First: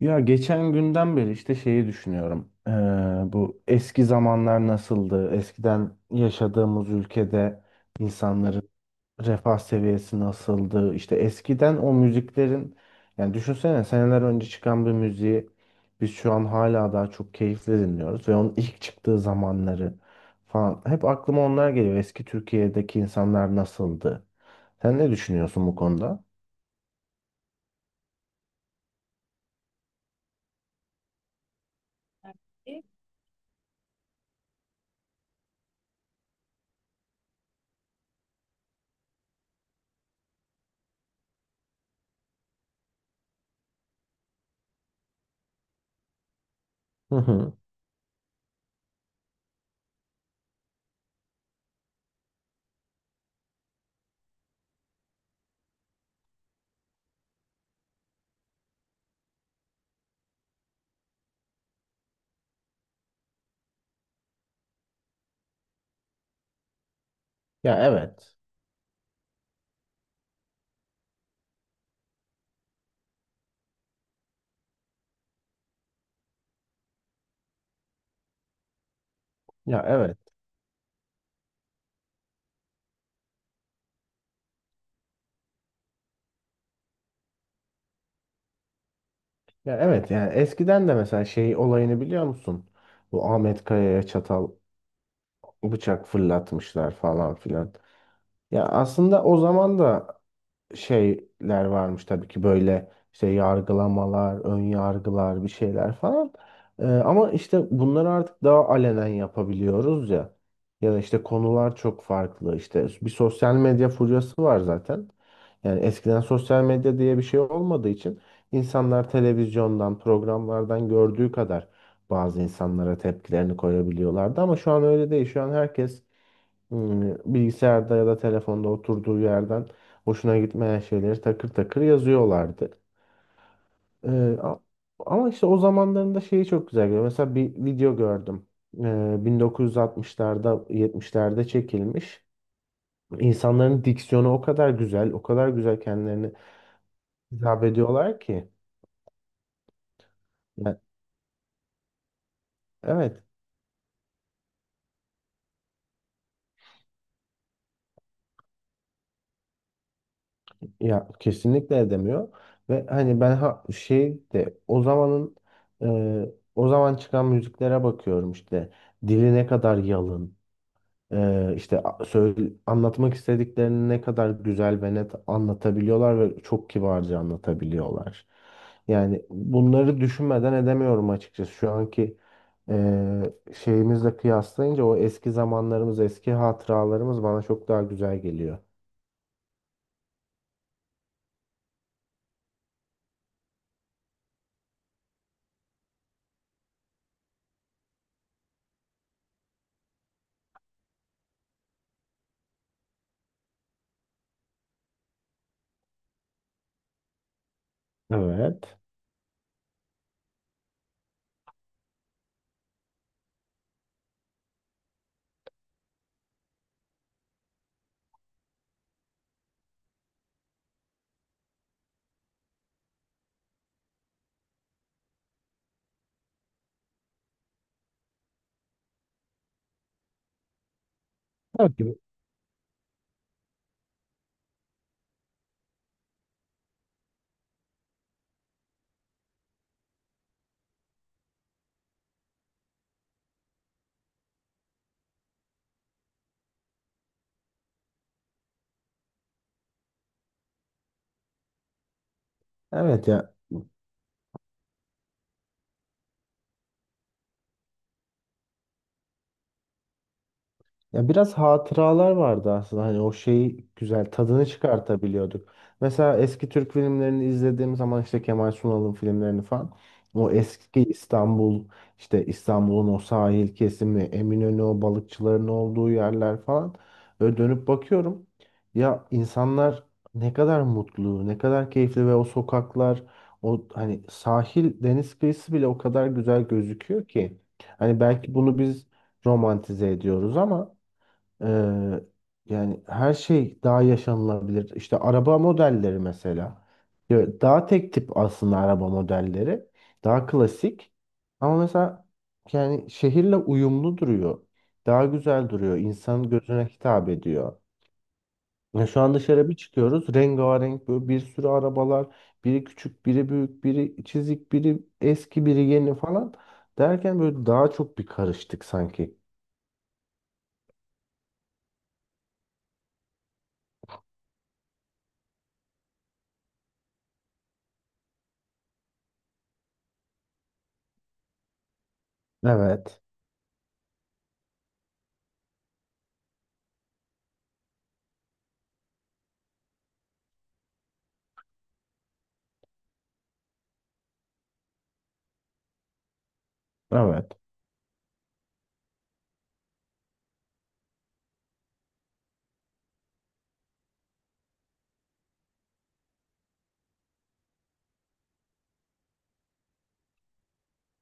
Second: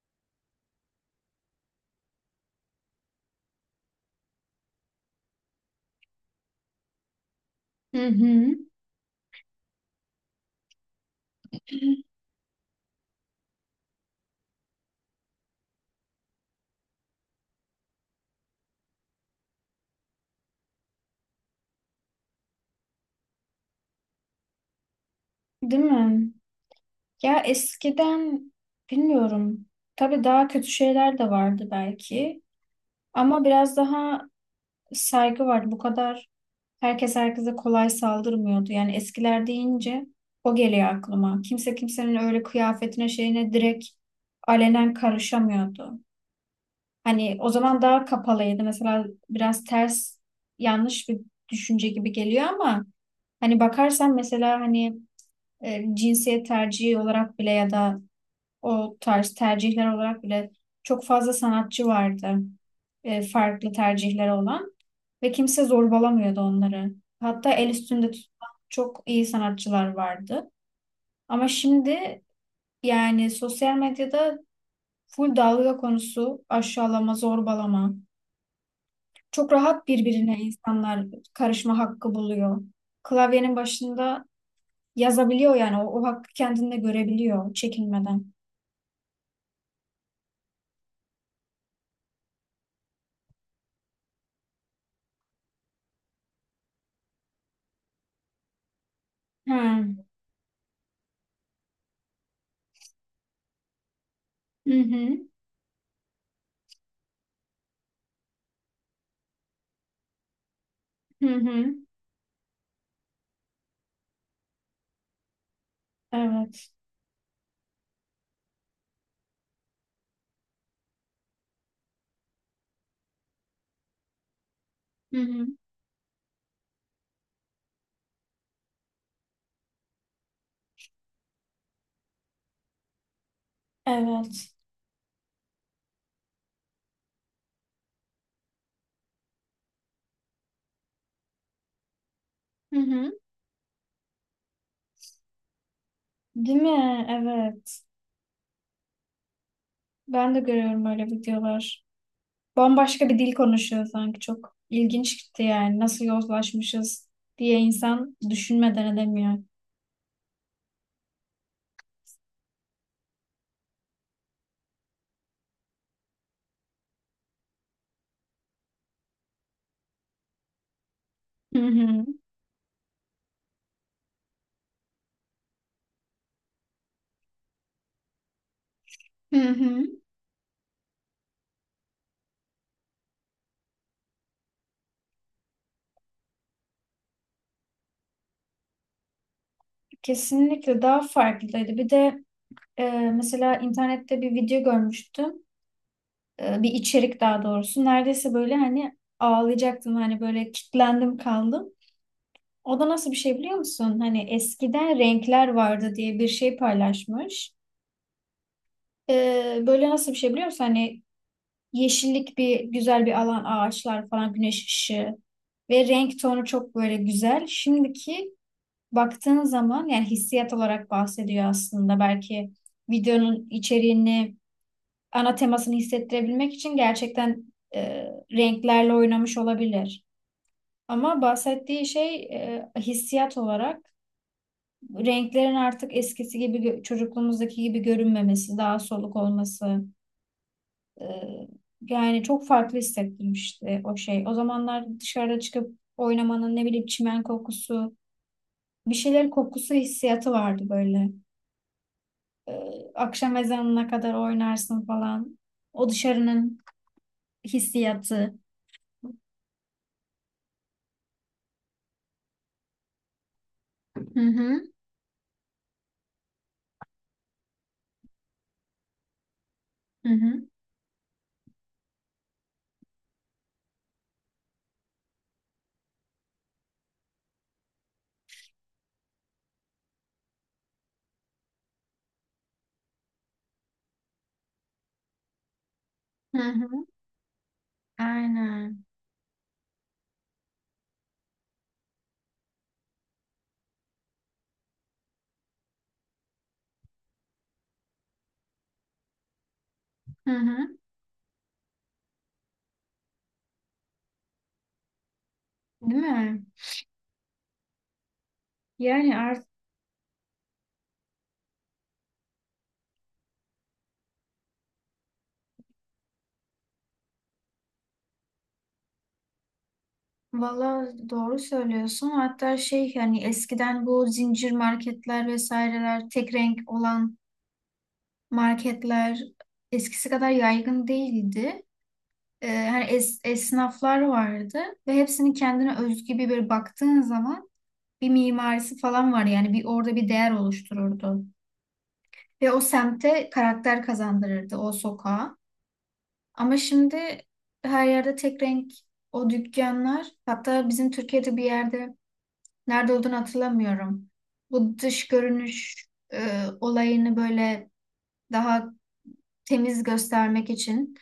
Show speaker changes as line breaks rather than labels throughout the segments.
Ya geçen günden beri işte şeyi düşünüyorum. Bu eski zamanlar nasıldı? Eskiden yaşadığımız ülkede
Hı hı.
insanların refah seviyesi nasıldı? İşte eskiden o müziklerin yani düşünsene seneler önce çıkan bir müziği biz şu an hala daha çok keyifle dinliyoruz ve onun ilk çıktığı zamanları falan. Hep aklıma onlar geliyor. Eski Türkiye'deki insanlar nasıldı? Sen ne düşünüyorsun bu
Değil
konuda?
mi? Ya eskiden bilmiyorum. Tabii daha kötü şeyler de vardı belki. Ama biraz daha saygı vardı. Bu kadar herkes herkese kolay saldırmıyordu. Yani eskiler deyince o geliyor aklıma. Kimse kimsenin öyle kıyafetine şeyine direkt alenen karışamıyordu.
Hı
Hani o
hı.
zaman daha kapalıydı. Mesela biraz ters yanlış bir düşünce gibi geliyor ama hani bakarsan mesela hani cinsiyet tercihi olarak bile ya da o tarz tercihler olarak bile çok fazla sanatçı vardı farklı tercihleri olan ve kimse zorbalamıyordu onları. Hatta el
Ya
üstünde
evet.
tutulan çok iyi sanatçılar vardı. Ama şimdi yani sosyal medyada full dalga konusu, aşağılama, zorbalama. Çok
Ya
rahat
evet.
birbirine insanlar karışma hakkı buluyor. Klavyenin başında yazabiliyor yani o hakkı kendinde görebiliyor çekinmeden.
Ya evet, yani eskiden de mesela şey olayını biliyor musun? Bu Ahmet Kaya'ya çatal bıçak fırlatmışlar falan filan. Ya aslında o
Ha.
zaman da şeyler varmış tabii ki böyle işte yargılamalar, ön
Hı hı.
yargılar bir şeyler falan. Ama işte bunları artık daha alenen yapabiliyoruz ya. Ya da işte
Hı hı.
konular çok farklı. İşte bir sosyal medya furyası var zaten. Yani eskiden sosyal
Evet.
medya diye bir şey olmadığı için insanlar televizyondan, programlardan gördüğü kadar bazı insanlara tepkilerini koyabiliyorlardı ama şu an öyle
Hı
değil. Şu
hı.
an herkes bilgisayarda ya da telefonda oturduğu yerden hoşuna gitmeyen şeyleri takır takır yazıyorlardı. Ee,
Evet.
a- ama işte o zamanlarında şeyi çok güzel görüyorum. Mesela bir video gördüm. 1960'larda, 70'lerde çekilmiş.
Hı hı.
İnsanların diksiyonu o kadar güzel, o kadar güzel kendilerini
Değil mi?
hitap
Evet.
ediyorlar ki.
Ben de
Ya,
görüyorum öyle videolar. Bambaşka bir
evet
dil konuşuyor sanki. Çok ilginç gitti yani. Nasıl yozlaşmışız diye insan düşünmeden edemiyor.
ya, kesinlikle edemiyor ve hani ben şey de o zamanın e, o zaman çıkan müziklere bakıyorum işte dili ne kadar yalın,
Hı
işte
hı.
söyle, anlatmak istediklerini ne kadar güzel ve net anlatabiliyorlar ve çok kibarca anlatabiliyorlar. Yani
Hı hı.
bunları düşünmeden edemiyorum açıkçası şu anki e, şeyimizle kıyaslayınca o eski zamanlarımız eski hatıralarımız bana çok daha güzel geliyor.
Kesinlikle daha farklıydı. Bir de mesela internette bir video görmüştüm. Bir içerik daha doğrusu. Neredeyse böyle hani ağlayacaktım. Hani böyle kitlendim kaldım. O da nasıl bir şey biliyor musun? Hani eskiden renkler vardı diye bir şey paylaşmış.
Evet.
Böyle nasıl bir şey biliyor musun? Hani yeşillik bir güzel bir alan, ağaçlar falan, güneş ışığı ve renk tonu çok böyle güzel. Şimdiki baktığın zaman yani hissiyat olarak bahsediyor aslında. Belki videonun içeriğini, ana temasını hissettirebilmek için gerçekten e, renklerle oynamış olabilir. Ama
Evet
bahsettiği
gibi.
şey hissiyat olarak renklerin artık eskisi gibi çocukluğumuzdaki gibi görünmemesi, daha soluk olması e, yani çok farklı hissettirmişti o şey. O zamanlar dışarıda çıkıp oynamanın ne bileyim çimen kokusu, bir şeyler kokusu hissiyatı vardı böyle. E,
Evet ya.
Akşam ezanına kadar oynarsın falan. O dışarının hissiyatı.
Ya biraz hatıralar vardı aslında. Hani o şeyi güzel
Hı
tadını
hı,
çıkartabiliyorduk. Mesela eski Türk filmlerini izlediğim zaman işte Kemal Sunal'ın filmlerini falan.
hı
O
hı,
eski İstanbul, işte İstanbul'un o sahil kesimi, Eminönü, o balıkçıların olduğu yerler falan. Böyle dönüp bakıyorum. Ya insanlar ne kadar mutlu, ne kadar keyifli ve o sokaklar, o hani sahil, deniz kıyısı bile o kadar
hı
güzel
hı.
gözüküyor ki. Hani belki bunu
Aynen.
biz romantize ediyoruz ama ee, yani her şey daha yaşanılabilir. İşte araba modelleri mesela. Ya daha tek tip aslında araba modelleri. Daha
Hı hı.
klasik. Ama mesela yani şehirle uyumlu duruyor. Daha güzel duruyor.
Değil
İnsanın
mi?
gözüne hitap ediyor. Ya şu an
Yani artık
dışarı bir çıkıyoruz. Rengarenk böyle bir sürü arabalar. Biri küçük, biri büyük, biri çizik, biri eski, biri yeni falan. Derken böyle daha çok bir karıştık sanki.
valla doğru söylüyorsun. Hatta şey hani eskiden bu zincir marketler vesaireler tek renk olan marketler eskisi kadar yaygın değildi. Hani
Evet.
esnaflar vardı ve hepsinin kendine özgü bir baktığın zaman bir mimarisi falan var yani bir orada bir değer oluştururdu. Ve o semte karakter kazandırırdı o sokağa. Ama şimdi
Evet.
her yerde tek renk o dükkanlar, hatta bizim Türkiye'de bir yerde nerede olduğunu hatırlamıyorum. Bu dış görünüş olayını böyle daha temiz göstermek için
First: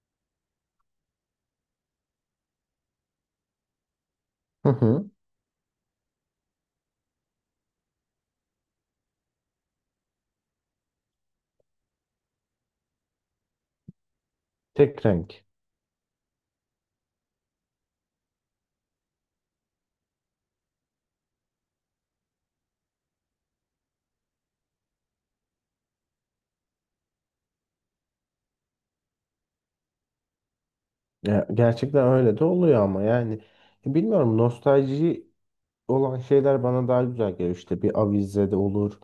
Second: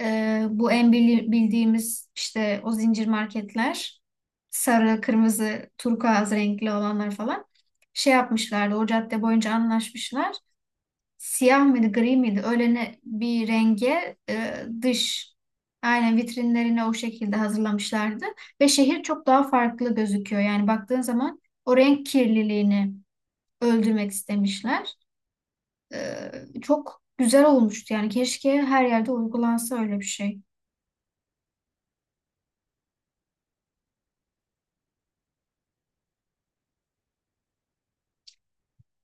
bu en bildiğimiz işte o zincir marketler, sarı, kırmızı, turkuaz renkli olanlar falan şey yapmışlardı. O cadde boyunca anlaşmışlar, siyah mıydı, gri miydi? Öyle ne, bir renge e,
Tek
dış
renk.
aynen vitrinlerine o şekilde hazırlamışlardı. Ve şehir çok daha farklı gözüküyor. Yani baktığın zaman o renk kirliliğini öldürmek istemişler. Çok güzel olmuştu. Yani keşke her yerde uygulansa öyle bir şey.
Ya, gerçekten öyle de oluyor ama yani bilmiyorum, nostalji olan şeyler bana daha güzel geliyor. İşte bir avize de olur.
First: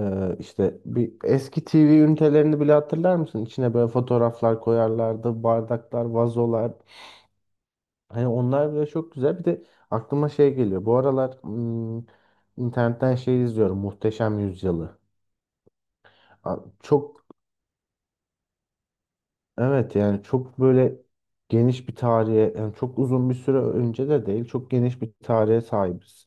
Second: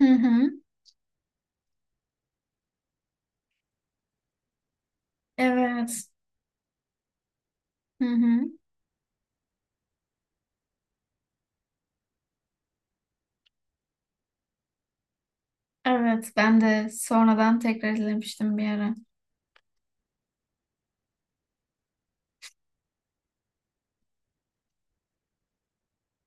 Hı hı.
İşte bir eski TV ünitelerini bile hatırlar mısın? İçine böyle fotoğraflar koyarlardı, bardaklar,
Evet.
vazolar.
Hı
Hani
hı.
onlar bile çok güzel. Bir de aklıma şey geliyor. Bu aralar internetten şey izliyorum. Muhteşem Yüzyılı.
Evet. Ben de
Çok.
sonradan tekrar izlemiştim bir ara.
Evet yani çok böyle geniş bir tarihe, yani çok uzun bir süre önce de değil, çok geniş bir tarihe sahibiz.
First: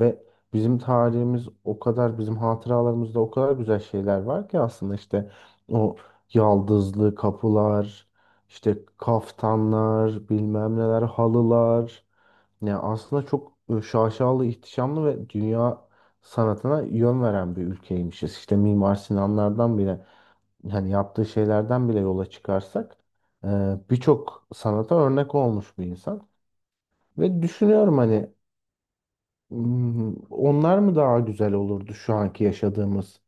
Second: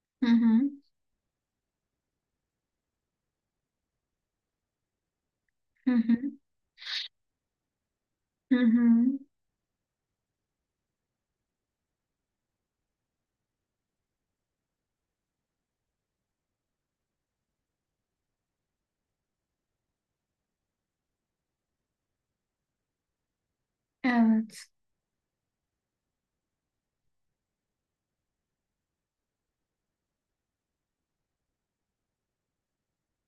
Ve
Hı hı.
bizim tarihimiz o kadar, bizim hatıralarımızda o kadar güzel şeyler var ki aslında, işte
Hı
o
hı.
yaldızlı kapılar,
Hı hı.
işte kaftanlar, bilmem neler, halılar, yani aslında çok şaşalı, ihtişamlı ve dünya sanatına yön veren bir ülkeymişiz. İşte Mimar Sinanlardan bile, hani yaptığı şeylerden bile yola çıkarsak e, birçok
Evet.
sanata örnek olmuş bir insan. Ve düşünüyorum hani, onlar mı daha güzel olurdu şu anki yaşadığımız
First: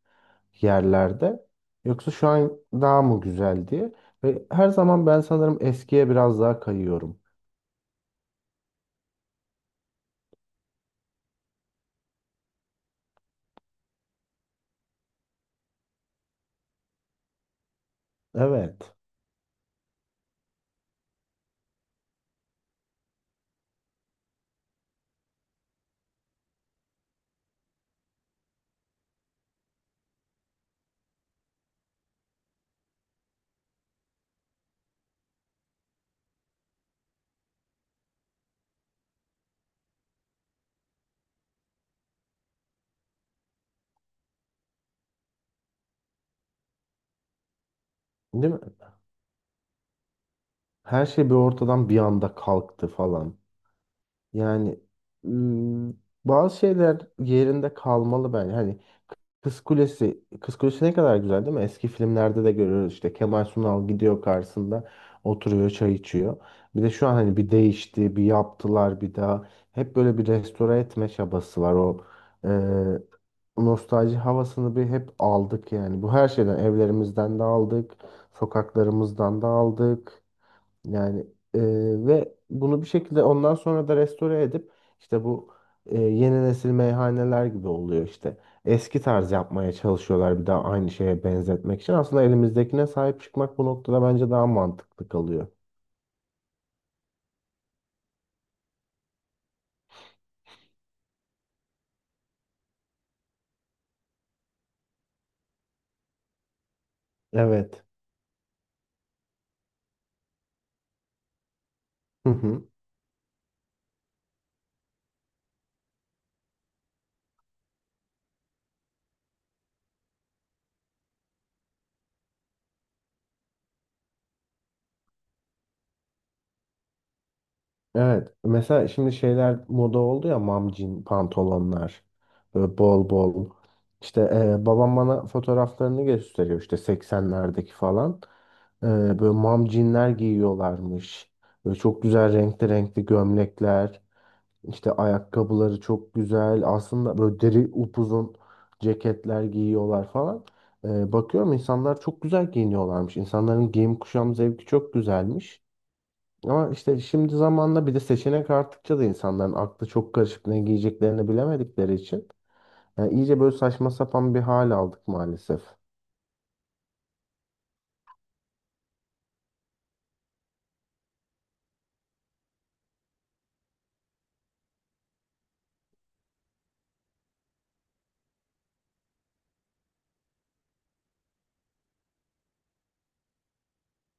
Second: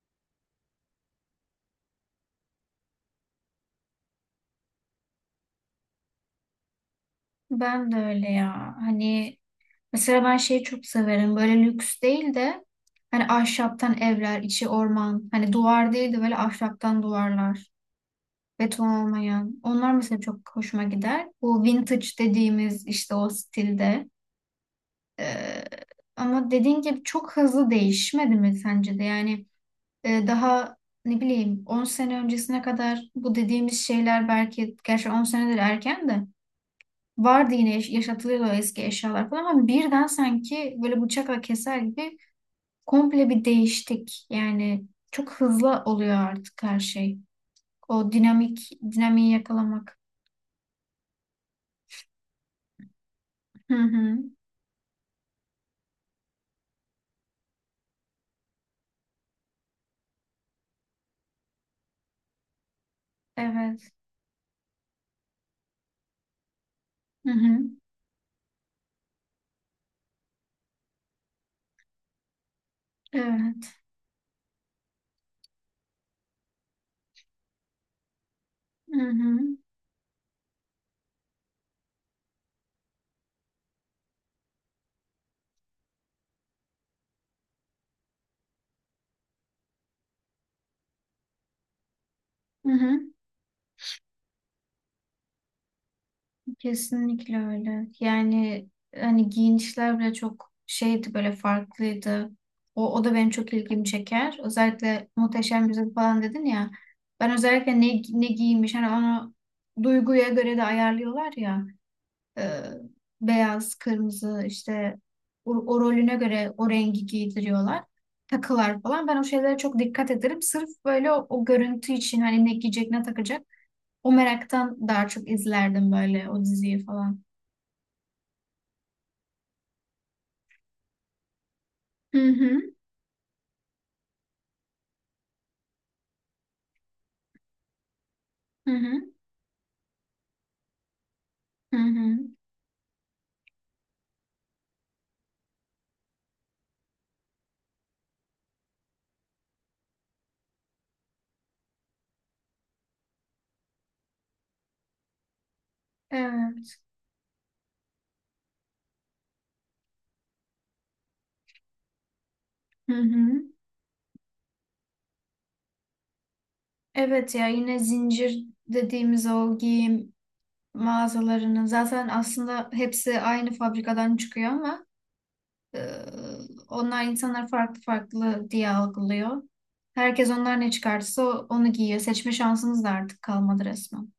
yerlerde, yoksa şu an daha mı güzel diye. Ve her zaman ben sanırım eskiye biraz daha kayıyorum.
Ben de öyle ya. Hani mesela ben şeyi çok severim. Böyle lüks değil de hani ahşaptan evler, içi orman. Hani duvar değil de böyle ahşaptan duvarlar. Beton
Evet.
olmayan. Onlar mesela çok hoşuma gider. Bu vintage dediğimiz işte o stilde. Ee, Ama dediğin gibi çok hızlı değişmedi mi sence de? Yani daha ne bileyim 10 sene öncesine kadar bu dediğimiz şeyler, belki gerçi 10 senedir erken de vardı, yine yaşatılıyordu o eski eşyalar falan, ama birden sanki böyle bıçakla keser gibi komple bir değiştik. Yani çok hızlı oluyor artık her şey. O
Değil mi?
dinamiği yakalamak.
Her şey bir ortadan bir anda kalktı falan.
Hı hı.
Yani ım, bazı şeyler yerinde kalmalı bence. Hani Kız Kulesi ne kadar güzel değil mi? Eski filmlerde de görüyoruz işte Kemal Sunal
Evet.
gidiyor karşısında oturuyor çay içiyor. Bir de şu an
Hı
hani bir
hı.
değişti, bir yaptılar bir daha. Hep böyle bir restore etme çabası var o e,
Evet.
nostalji havasını bir hep aldık yani. Bu her şeyden, evlerimizden de aldık,
Hı
sokaklarımızdan da
hı.
aldık. Yani e, ve bunu bir şekilde ondan sonra da restore edip işte bu yeni nesil meyhaneler gibi oluyor işte. Eski tarz yapmaya çalışıyorlar bir daha aynı şeye benzetmek için. Aslında
Hı
elimizdekine
hı.
sahip çıkmak bu noktada bence daha mantıklı kalıyor.
Kesinlikle öyle. Yani hani giyinişler bile çok şeydi böyle farklıydı. O da benim çok ilgimi çeker. Özellikle Muhteşem Yüzyıl falan dedin ya. Ben özellikle
Evet.
ne giymiş hani onu duyguya göre de ayarlıyorlar ya.
Hı
e,
hı.
Beyaz, kırmızı işte o rolüne göre o rengi giydiriyorlar. Takılar falan. Ben o şeylere çok dikkat ederim. Sırf böyle o görüntü için hani ne giyecek ne takacak. O meraktan daha çok izlerdim böyle o diziyi falan.
Evet. Mesela şimdi şeyler moda oldu ya, mamcin pantolonlar.
Hı hı,
Böyle bol bol. İşte babam bana fotoğraflarını gösteriyor işte 80'lerdeki falan.
hı
E,
hı,
böyle mamcinler giyiyorlarmış. Böyle
hı
çok
hı.
güzel renkli renkli gömlekler. İşte ayakkabıları çok güzel. Aslında böyle deri upuzun ceketler giyiyorlar falan. Bakıyorum insanlar çok güzel giyiniyorlarmış. İnsanların giyim kuşam zevki çok güzelmiş. Ama
Evet.
işte şimdi zamanla bir de seçenek arttıkça da insanların aklı çok karışık ne giyeceklerini bilemedikleri için
Hı
yani iyice
hı.
böyle saçma sapan bir hal aldık maalesef.
Evet ya, yine zincir dediğimiz o giyim mağazalarının zaten aslında hepsi aynı fabrikadan çıkıyor ama Ee, onlar insanlar farklı farklı diye algılıyor. Herkes onlar ne çıkarsa onu giyiyor. Seçme şansımız da artık kalmadı resmen.